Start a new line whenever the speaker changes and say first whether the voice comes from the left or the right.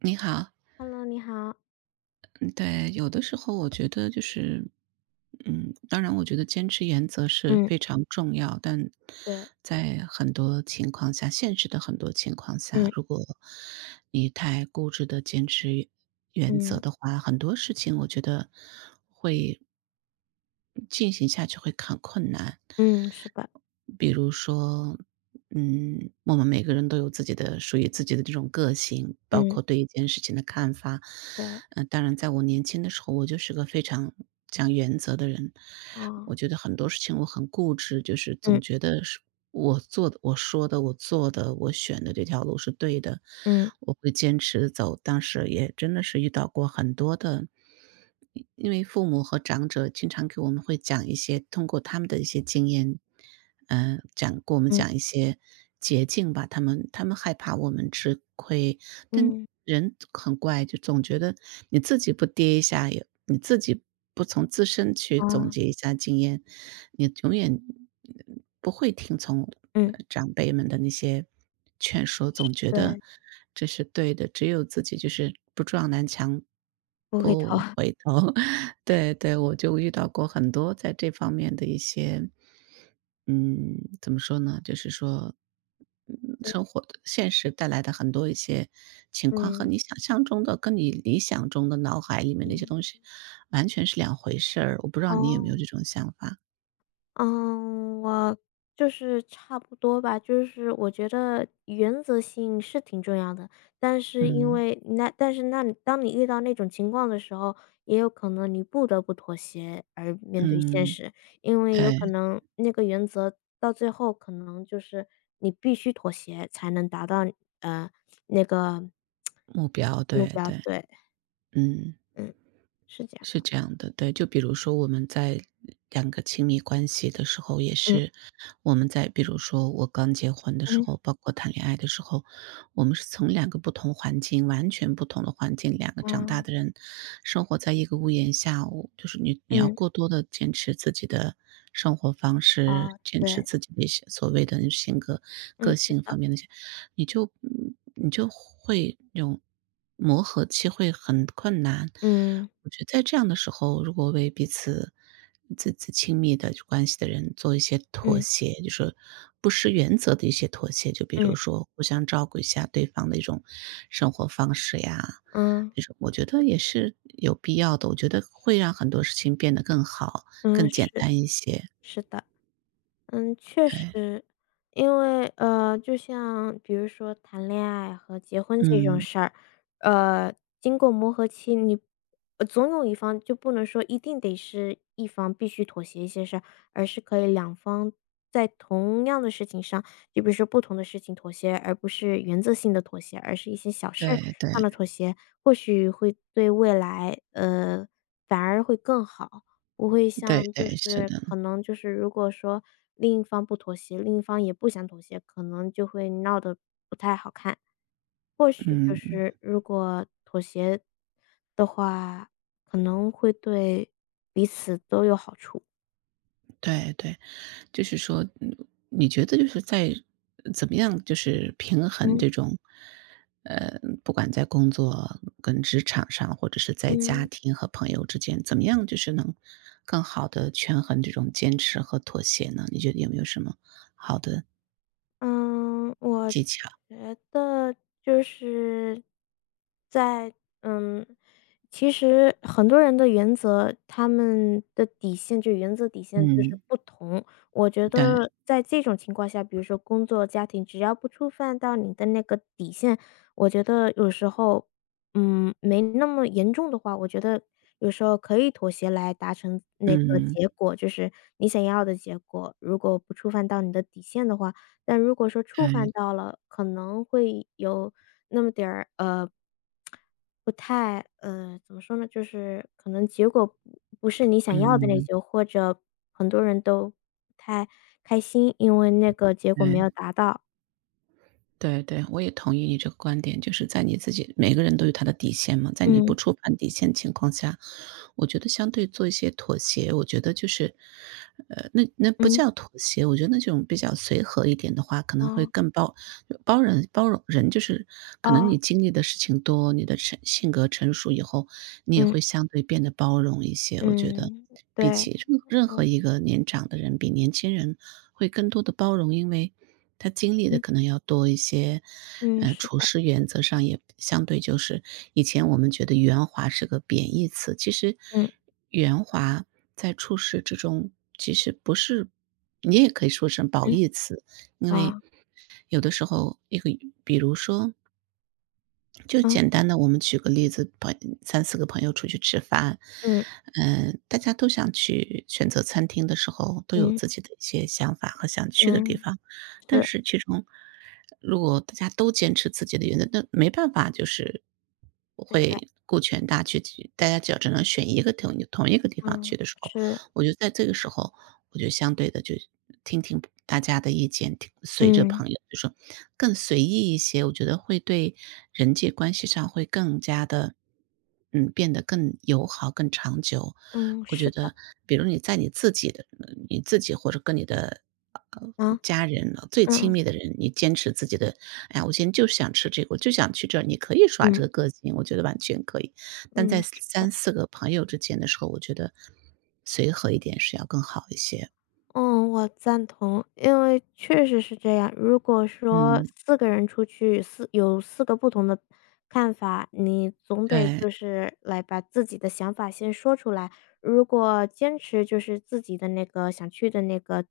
right: 你好。
left: Hello，你好。
right: 嗯对，有的时候我觉得就是，当然，我觉得坚持原则是
left: 嗯，
right: 非常重要，但
left: 对，
right: 在很多情况下，现实的很多情况下，
left: 嗯
right: 如果你太固执的坚持原则
left: 嗯
right: 的话，很多事情我觉得会。进行下去会很困难。
left: 嗯，是的，
right: 比如说，我们每个人都有自己的属于自己的这种个性，包
left: 嗯
right: 括对一件事情的看法。
left: 对，
right: 当然在我年轻的时候，我就是个非常讲原则的人，我
left: 哦。
right: 觉得很多事情我很固执，就是总
left: 嗯
right: 觉得是我做的、我说的、我做的、我选的这条路是对的，
left: 嗯
right: 我会坚持走。当时也真的是遇到过很多的。因为父母和长者经常给我们会讲一些通过他们的一些经验，讲给我们
left: 嗯
right: 讲一些捷径吧。他们害怕我们吃亏，但
left: 嗯
right: 人很怪，就总觉得你自己不跌一下，也你自己不从自身去总
left: 哦，
right: 结一下经验，你永远不会听从
left: 嗯，
right: 长辈们的那些劝说，总觉得
left: 对。
right: 这是对的，只有自己就是不撞南墙
left: 不回头，
right: 里 头。对对，我就遇到过很多在这方面的一些，嗯，怎么说呢？就是说，嗯，
left: 嗯
right: 生活的现实带来的很多一些情况和
left: 嗯
right: 你想象中的，跟你理想中的脑海里面的一些
left: 嗯。
right: 东西，完全是两回事儿。我不知道你有没有
left: 哦。
right: 这种想法？
left: 嗯，我就是差不多吧，就是我觉得原则性是挺重要的，但是因
right: 嗯
left: 为那但是那你当你遇到那种情况的时候，也有可能你不得不妥协而面对现
right: 嗯，
left: 实，因为有
right: 对，
left: 可能那个原则到最后可能就是你必须妥协才能达到呃那个
right: 目标，
left: 目
right: 对
left: 标，
right: 对，
left: 对，
right: 嗯。
left: 嗯，是这样
right: 是
left: 的，
right: 这样的，对，就比如说我们在两个亲密关系的时候，也
left: 嗯
right: 是我们在比如说我刚结婚的时候，
left: 嗯
right: 包括谈恋爱的时候，我们是从两个不同环境，完全不同的环境，两个长大
left: 啊
right: 的人生活在一个屋檐下，我就是你要
left: 嗯
right: 过多的坚持自己的生活方式，
left: 啊，
right: 坚持
left: 对，
right: 自己的一些所谓的性格、个
left: 嗯，是
right: 性
left: 的，
right: 方面的一些，你就你就会有磨合期会很困难。
left: 嗯
right: 我觉得在这样的时候，如果为彼此自己亲密的关系的人做一些妥
left: 嗯
right: 协，就是不失原则的一些妥协，就比如
left: 嗯。
right: 说互相照顾一下对方的一种生活方式呀，
left: 嗯，
right: 那种我觉得也是有必要的。我觉得会让很多事情变得更好、更
left: 嗯，
right: 简
left: 是，
right: 单一些。
left: 是的。嗯，确
right: 对，
left: 实，因为，就像比如说谈恋爱和结婚这种
right: 嗯，
left: 事儿，呃，经过磨合期，你总有一方就不能说一定得是一方必须妥协一些事儿，而是可以两方在同样的事情上，就比如说不同的事情妥协，而不是原则性的妥协，而是一些小事儿
right: 对对
left: 上的妥协，或许会对未来，反而会更好。不会
right: 对
left: 像就
right: 对，是
left: 是
right: 的，
left: 可能就是如果说另一方不妥协，另一方也不想妥协，可能就会闹得不太好看。或许就
right: 嗯，
left: 是如果妥协的话，可能会对彼此都有好处。
right: 对对。就是说，你觉得就是在怎么样就是平衡
left: 嗯
right: 这种，不管在工作跟职场上，或者是在家
left: 嗯。
right: 庭和朋友之间，怎么样就是能更好的权衡这种坚持和妥协呢？你觉得有没有什么好的
left: 嗯，我
right: 技巧？
left: 觉得就是在嗯，其实很多人的原则，他们的底线就原则底线就是
right: 嗯，
left: 不同。我觉
right: 对，
left: 得在这种情况下，比如说工作、家庭，只要不触犯到你的那个底线，我觉得有时候，没那么严重的话，我觉得有时候可以妥协来达成那个
right: 嗯，
left: 结果，就是你想要的结果。如果不触犯到你的底线的话，但如果说触
right: 对，
left: 犯到了，可能会有那么点儿，不太，怎么说呢，就是可能结果不是你想要的那
right: 嗯，
left: 种，或者很多人都不太开心，因为那个结果没有
right: 对。
left: 达到。
right: 对对，我也同意你这个观点，就是在你自己每个人都有他的底线嘛，在你不
left: 嗯，
right: 触犯底线情况下，我觉得相对做一些妥协，我觉得就是，那不
left: 嗯，
right: 叫妥协，我觉得那种比较随和一点的话，可能会
left: 哦，
right: 更包容人，就是可能你
left: 哦，
right: 经历的事情多，你的性格成熟以后，你也
left: 嗯，
right: 会相对变得包容一些，我觉得。
left: 嗯，
right: 比
left: 对，
right: 起任任
left: 嗯，
right: 何一个年长的人，比年轻人会更多的包容，因为他经历的
left: 嗯，
right: 可能要多一些。
left: 嗯，是
right: 处
left: 的，
right: 事原则上也相对就是以前我们觉得圆滑是个贬义词，其实
left: 嗯，
right: 圆滑在处事之中，其实不是你也可以说成褒
left: 嗯，
right: 义词。因为
left: 啊，
right: 有的时候一个比如说就
left: 啊，
right: 简单的，我们举个例子，三四个朋友出去吃饭，
left: 嗯，
right: 大家都想去选择餐厅的时候，都有
left: 嗯，
right: 自己的一些想法和想去的地
left: 嗯，
right: 方。但
left: 是，
right: 是其中，如果大家都坚持自己的原则，那没办法，就是
left: 对的，
right: 会顾全大局，大家只要只能选一个同一个地方
left: 嗯，
right: 去的时候，
left: 是，
right: 我觉得在这个时候，我就相对的就听听大家的意见，听随着
left: 嗯，
right: 朋友就说更随意一些，我觉得会对人际关系上会更加的，变得更友好、更长久。
left: 嗯，
right: 我觉
left: 是的，
right: 得比如你在你自己的你自己或者跟你的，呃，
left: 啊。
right: 家人最亲
left: 嗯
right: 密的人，你坚持自己的，哎呀，我今天就想吃这个，我就想去这儿，你可以耍
left: 嗯
right: 这个个性，我觉得完全可以。但在
left: 嗯，是的，
right: 三四个朋友之间的时候，我觉得随和一点是要更好一些。
left: 嗯，我赞同，因为确实是这样。如果说
right: 嗯，
left: 四个人出去四有四个不同的看法，你总得
right: 对，
left: 就是来把自己的想法先说出来，如果坚持就是自己的那个想去的那个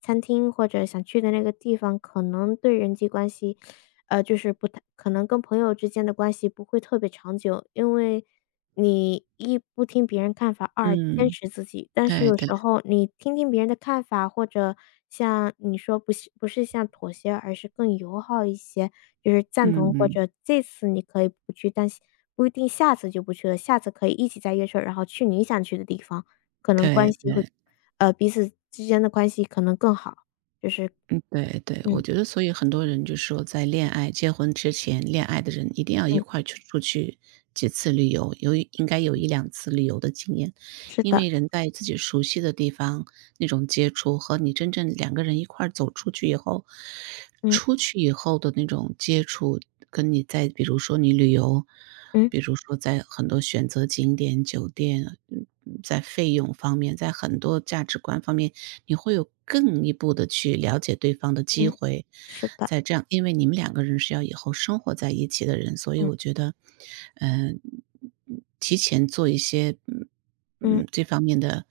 left: 餐厅或者想去的那个地方，可能对人际关系，就是不太可能跟朋友之间的关系不会特别长久，因为你一不听别人看法，二坚
right: 嗯，
left: 持自己。但是
right: 对
left: 有
right: 对，
left: 时候你听听别人的看法，或者像你说不是像妥协，而是更友好一些，就是赞同或
right: 嗯，
left: 者这次你可以不去，但不一定下次就不去了，下次可以一起再约出来，然后去你想去的地方，可能关
right: 对
left: 系会
right: 对
left: 彼此之间的关系可能更好。就是
right: 对对，我
left: 嗯，
right: 觉得所以很多人就说在恋爱结婚之前，恋爱的人一定要一
left: 嗯，
right: 块儿去出去几次旅游，应该有一两次旅游的经验。
left: 是
right: 因
left: 的，
right: 为人在自己熟悉的地方，那种接触和你真正两个人一块儿走出去以后，
left: 嗯，
right: 出去以后的那种接触，跟你在比如说你旅游，
left: 嗯，
right: 比如说在很多选择景点、酒店，在费用方面，在很多价值观方面，你会有更一步的去了解对方的机
left: 嗯，
right: 会。
left: 是的，
right: 在这样因为你们两个人是要以后生活在一起的人，所以
left: 嗯，
right: 我觉得，嗯提前做一些
left: 嗯，
right: 这方面的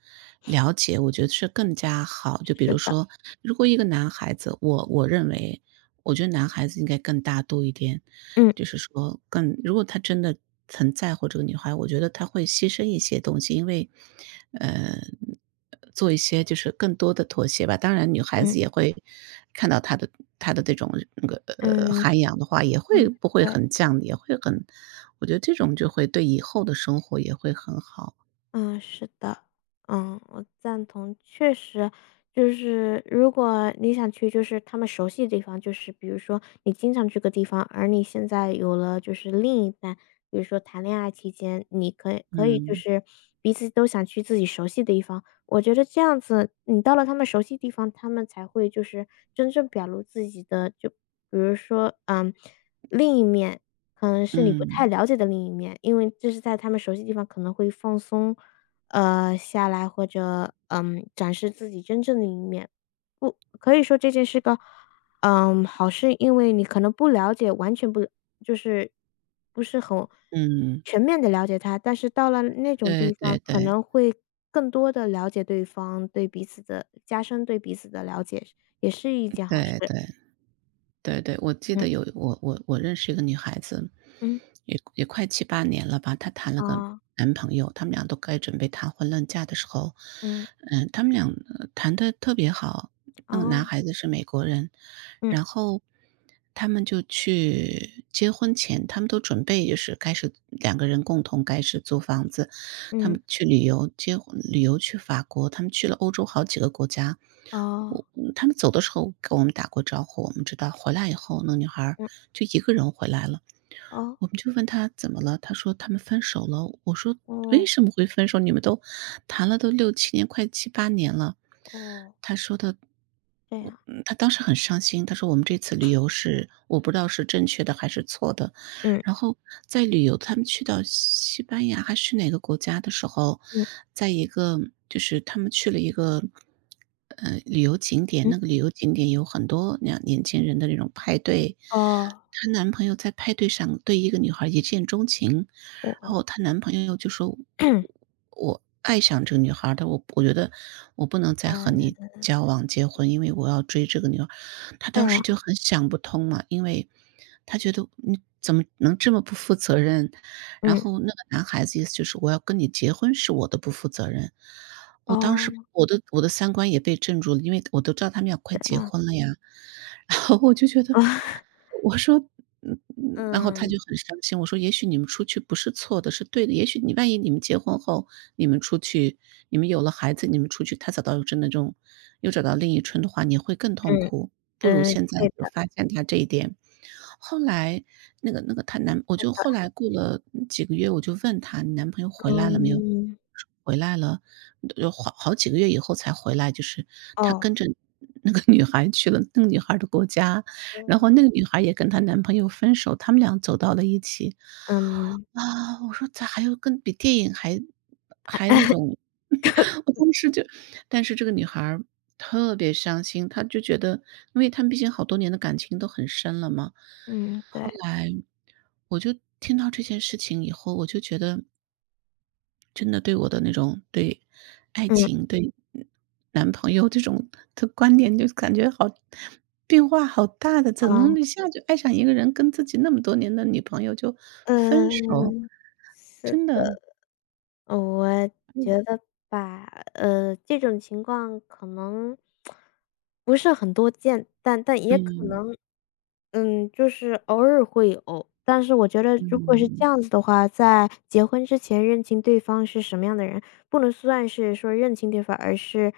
right: 了解，我觉得是更加好。就比
left: 是
right: 如
left: 的，
right: 说，如果一个男孩子，我认为我觉得男孩子应该更大度一点，
left: 嗯，
right: 就是说更如果他真的很在乎这个女孩，我觉得他会牺牲一些东西，因为，呃，做一些就是更多的妥协吧。当然，女孩
left: 嗯，
right: 子也会看到他的这种那个
left: 嗯，
right: 涵养的话，也会
left: 嗯，
right: 不会
left: 对。
right: 很犟，也会很，我觉得这种就会对以后的生活也会很好。
left: 嗯，是的，嗯，我赞同。确实，就是如果你想去就是他们熟悉的地方，就是比如说你经常去个地方，而你现在有了就是另一半，比如说谈恋爱期间，你可以就
right: 嗯
left: 是彼此都想去自己熟悉的地方。我觉得这样子，你到了他们熟悉地方，他们才会就是真正表露自己的，就比如说，另一面，可能是你不太
right: 嗯
left: 了解的另一面，因为这是在他们熟悉的地方可能会放松，下来或者，展示自己真正的一面。不可以说这件是个，好事，因为你可能不了解，完全不就是不是很
right: 嗯，
left: 全面的了解他，但是到了那种
right: 对
left: 地方，
right: 对
left: 可
right: 对
left: 能会更多的了解对方，对彼此的加深对彼此的了解，也是一件好事。
right: 对对。对对，我记
left: 嗯，
right: 得有我认识一个女孩子，
left: 嗯，
right: 也快七八年了吧，她谈了个
left: 啊
right: 男朋友，他们俩都该准备谈婚论嫁的时候，
left: 嗯，
right: 嗯，他们俩谈的特别好。那个男
left: 哦。
right: 孩子是美国人，
left: 嗯
right: 然后他们就去结婚前，他们都准备就是开始两个人共同开始租房子，他
left: 嗯，
right: 们去旅游，结婚旅游去法国，他们去了欧洲好几个国家，
left: 哦，
right: 他们走的时候跟我们打过招呼，我们知道回来以后，那女孩儿
left: 嗯，
right: 就一个人回来了。
left: 哦，
right: 我们就问他怎么了，他说他们分手了。我说为
left: 哦，
right: 什么会分手？你们都谈了都六七年，快七八年了。
left: 哦，
right: 他说的，
left: 这样，
right: 他当时很伤心，他说我们这次旅游是我不知道是正确的还是错的。
left: 嗯
right: 然后在旅游，他们去到西班牙还是哪个国家的时候，
left: 嗯
right: 在一个就是他们去了一个旅游景点，
left: 嗯，
right: 那个旅游景点有很多年轻人的那种派对，
left: 哦，
right: 她男朋友在派对上对一个女孩一见钟情，然
left: 我，
right: 后她男朋友就说：“我爱上这个女孩儿，但我觉得我不能再和
left: 嗯，
right: 你交往结婚，因为我要追这个女孩儿。"她
left: 对
right: 当
left: 呀，
right: 时就很想不通嘛，因为她觉得你怎么能这么不负责任？然
left: 嗯，
right: 后那个男孩子意思就是我要跟你结婚是我的不负责任。我当时
left: 哦，
right: 我的我的三观也被震住了，因为我都知道他们要快
left: 这
right: 结
left: 样，
right: 婚了呀，然后我就觉得 我说嗯嗯，然后他就
left: 嗯
right: 很伤心，我说：“也许你们出去不是错的，是对的，也许你万一你们结婚后，你们出去，你们有了孩子，你们出去，他找到真的这种又找到另一春的话，你会更痛
left: 嗯
right: 苦，不如
left: 嗯，
right: 现在
left: 对
right: 就
left: 的，
right: 发现他这一点。”后来我
left: 对
right: 就
left: 的，
right: 后来过了几个月，我就问她：“你男朋友回来了没有？”
left: 嗯，
right: 说回来了。”有好几个月以后才回来，就是他
left: 哦，
right: 跟着那个女孩去了那个女孩的国家，然后
left: 嗯
right: 那个女孩也跟她男朋友分手，他们俩走到了一起。
left: 嗯
right: 啊，我说咋还有跟比电影还还那种。 我当时就但是这个女孩儿特别伤心，她就觉得因为他们毕竟好多年的感情都很深了嘛。
left: 嗯，
right: 后
left: 对，
right: 来我就听到这件事情以后，我就觉得真的对我的那种对爱
left: 嗯，
right: 情、对男朋友这种的观点，就感觉好变化好大的，怎么
left: 哦，
right: 能一下就爱上一个人，跟自己那么多年的女朋友就分手，
left: 嗯，是，
right: 真的，
left: 我觉得吧，这种情况可能不是很多见，但也可
right: 嗯，
left: 能，嗯，就是偶尔会有。但是我觉得，如果是这
right: 嗯，
left: 样子的话，在结婚之前认清对方是什么样的人，不能算是说认清对方，而是，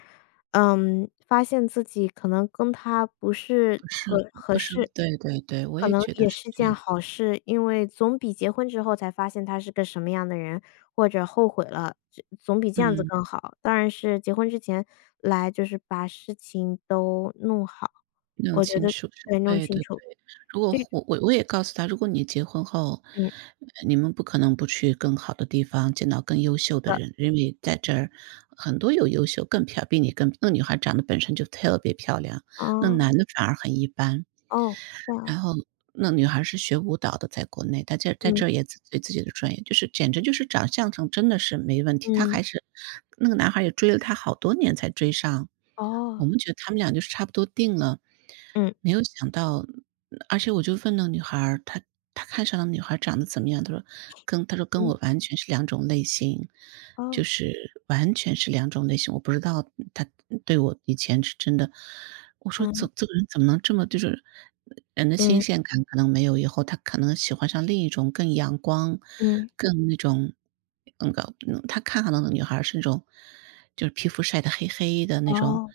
left: 发现自己可能跟他不
right: 不
left: 是
right: 适
left: 很
right: 合不
left: 合
right: 适合，
left: 适，
right: 对对对，我
left: 可
right: 也
left: 能
right: 觉得
left: 也
right: 是
left: 是
right: 这样，
left: 件好事，因为总比结婚之后才发现他是个什么样的人或者后悔了，这总比这样子
right: 嗯，
left: 更好。当然是结婚之前来就是把事情都弄好，
right: 那种
left: 我觉
right: 情
left: 得
right: 愫是
left: 对，弄
right: 对
left: 清
right: 的。
left: 楚，
right: 如果
left: 这种
right: 我也告诉他，如果你结婚后，
left: 嗯，
right: 你们不可能不去更好的地方，见到更优秀的
left: 的
right: 人，因为在这儿很多有优秀、更漂比你更那女孩长得本身就特别漂亮，
left: 啊
right: 那男的反而很一般。
left: 哦，这样，
right: 然后那女孩是学舞蹈的，在国内，在这
left: 嗯，
right: 儿对自己的专业就是简直就是长相上真的是没问题，她
left: 嗯，
right: 还是那个男孩也追了她好多年才追上，我
left: 哦，
right: 们觉得他们俩就是差不多定了，
left: 嗯，
right: 没有想到。而且我就问那个女孩儿她看上的女孩长得怎么样？她说跟
left: 嗯，
right: 我完全是两种类型，就
left: 哦，
right: 是完全是两种类型，我不知道她对我以前是真的，我说
left: 嗯，
right: 这个人怎么能这么就是人的新
left: 嗯，
right: 鲜感可能没有，以后他可能喜欢上另一种更阳光、
left: 嗯，
right: 更那种那个嗯，他看上的那女孩儿是那种就是皮肤晒得黑黑的那种，
left: 哦，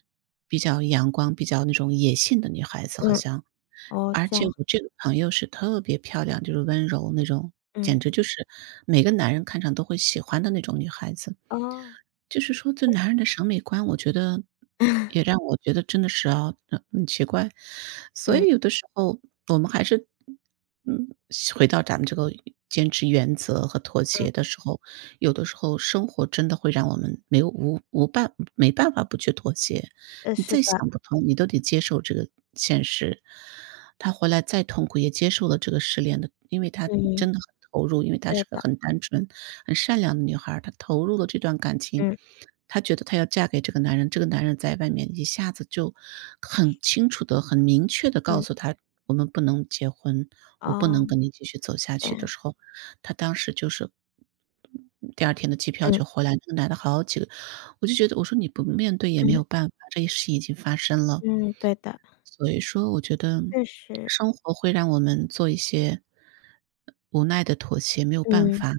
right: 比较阳光、比较那种野性的女孩子好
left: 嗯，
right: 像。
left: 哦，
right: 而
left: 这
right: 且
left: 样，
right: 我这个朋友是特别漂亮，就是温柔那种，简
left: 嗯，
right: 直就是每个男人看上都会喜欢的那种女孩子。
left: 哦，
right: 就是说这男人的审美观，我觉得也让 我觉得真的是啊，很奇怪。所
left: 嗯，
right: 以有的时候我们还是，嗯，回到咱们这个坚持原则和妥
left: 嗯，
right: 协的时候，有的时候生活真的会让我们没有无无办没办法不去妥协。你
left: 是
right: 再
left: 的，
right: 想不通，你都得接受这个现实。她回来再痛苦也接受了这个失恋的因为她
left: 嗯，
right: 真的很投入，因为她是
left: 对
right: 个
left: 的，
right: 很单纯、很善良的女孩儿她投入了这段感情。
left: 嗯，
right: 她觉得她要嫁给这个男人，这个男人在外面一下子就很清楚的、很明确的告
left: 嗯，
right: 诉她：“我们不能结婚，我不
left: 哦，
right: 能跟你继续走下
left: 这
right: 去”的
left: 样，
right: 时候，她当时就是第二天的机票
left: 嗯，
right: 就回来，那个男的好几个我就觉得我说：“你不面对也没
left: 嗯，
right: 有办法，这一事情已经发生了。”
left: 嗯，对的，
right: 所以说我觉得
left: 确实，
right: 生活会让我们做一些无奈的妥协，没有办
left: 嗯。
right: 法。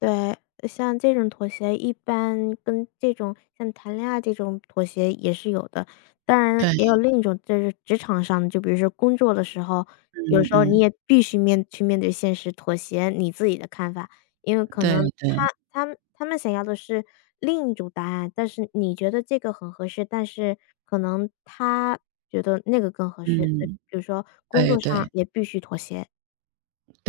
left: 对，像这种妥协一般跟这种像谈恋爱这种妥协也是有的，当然
right: 对，
left: 也有另一种就是职场上的就比如说工作的时候，有
right: 嗯
left: 时候你
right: 嗯，
left: 也必须去面对现实，妥协你自己的看法，因为可
right: 对
left: 能他
right: 对，
left: 他们想要的是另一种答案，但是你觉得这个很合适，但是可能他觉得那个更合适，所以
right: 嗯，
left: 比如说工
right: 对
left: 作上
right: 对。
left: 也必须妥协。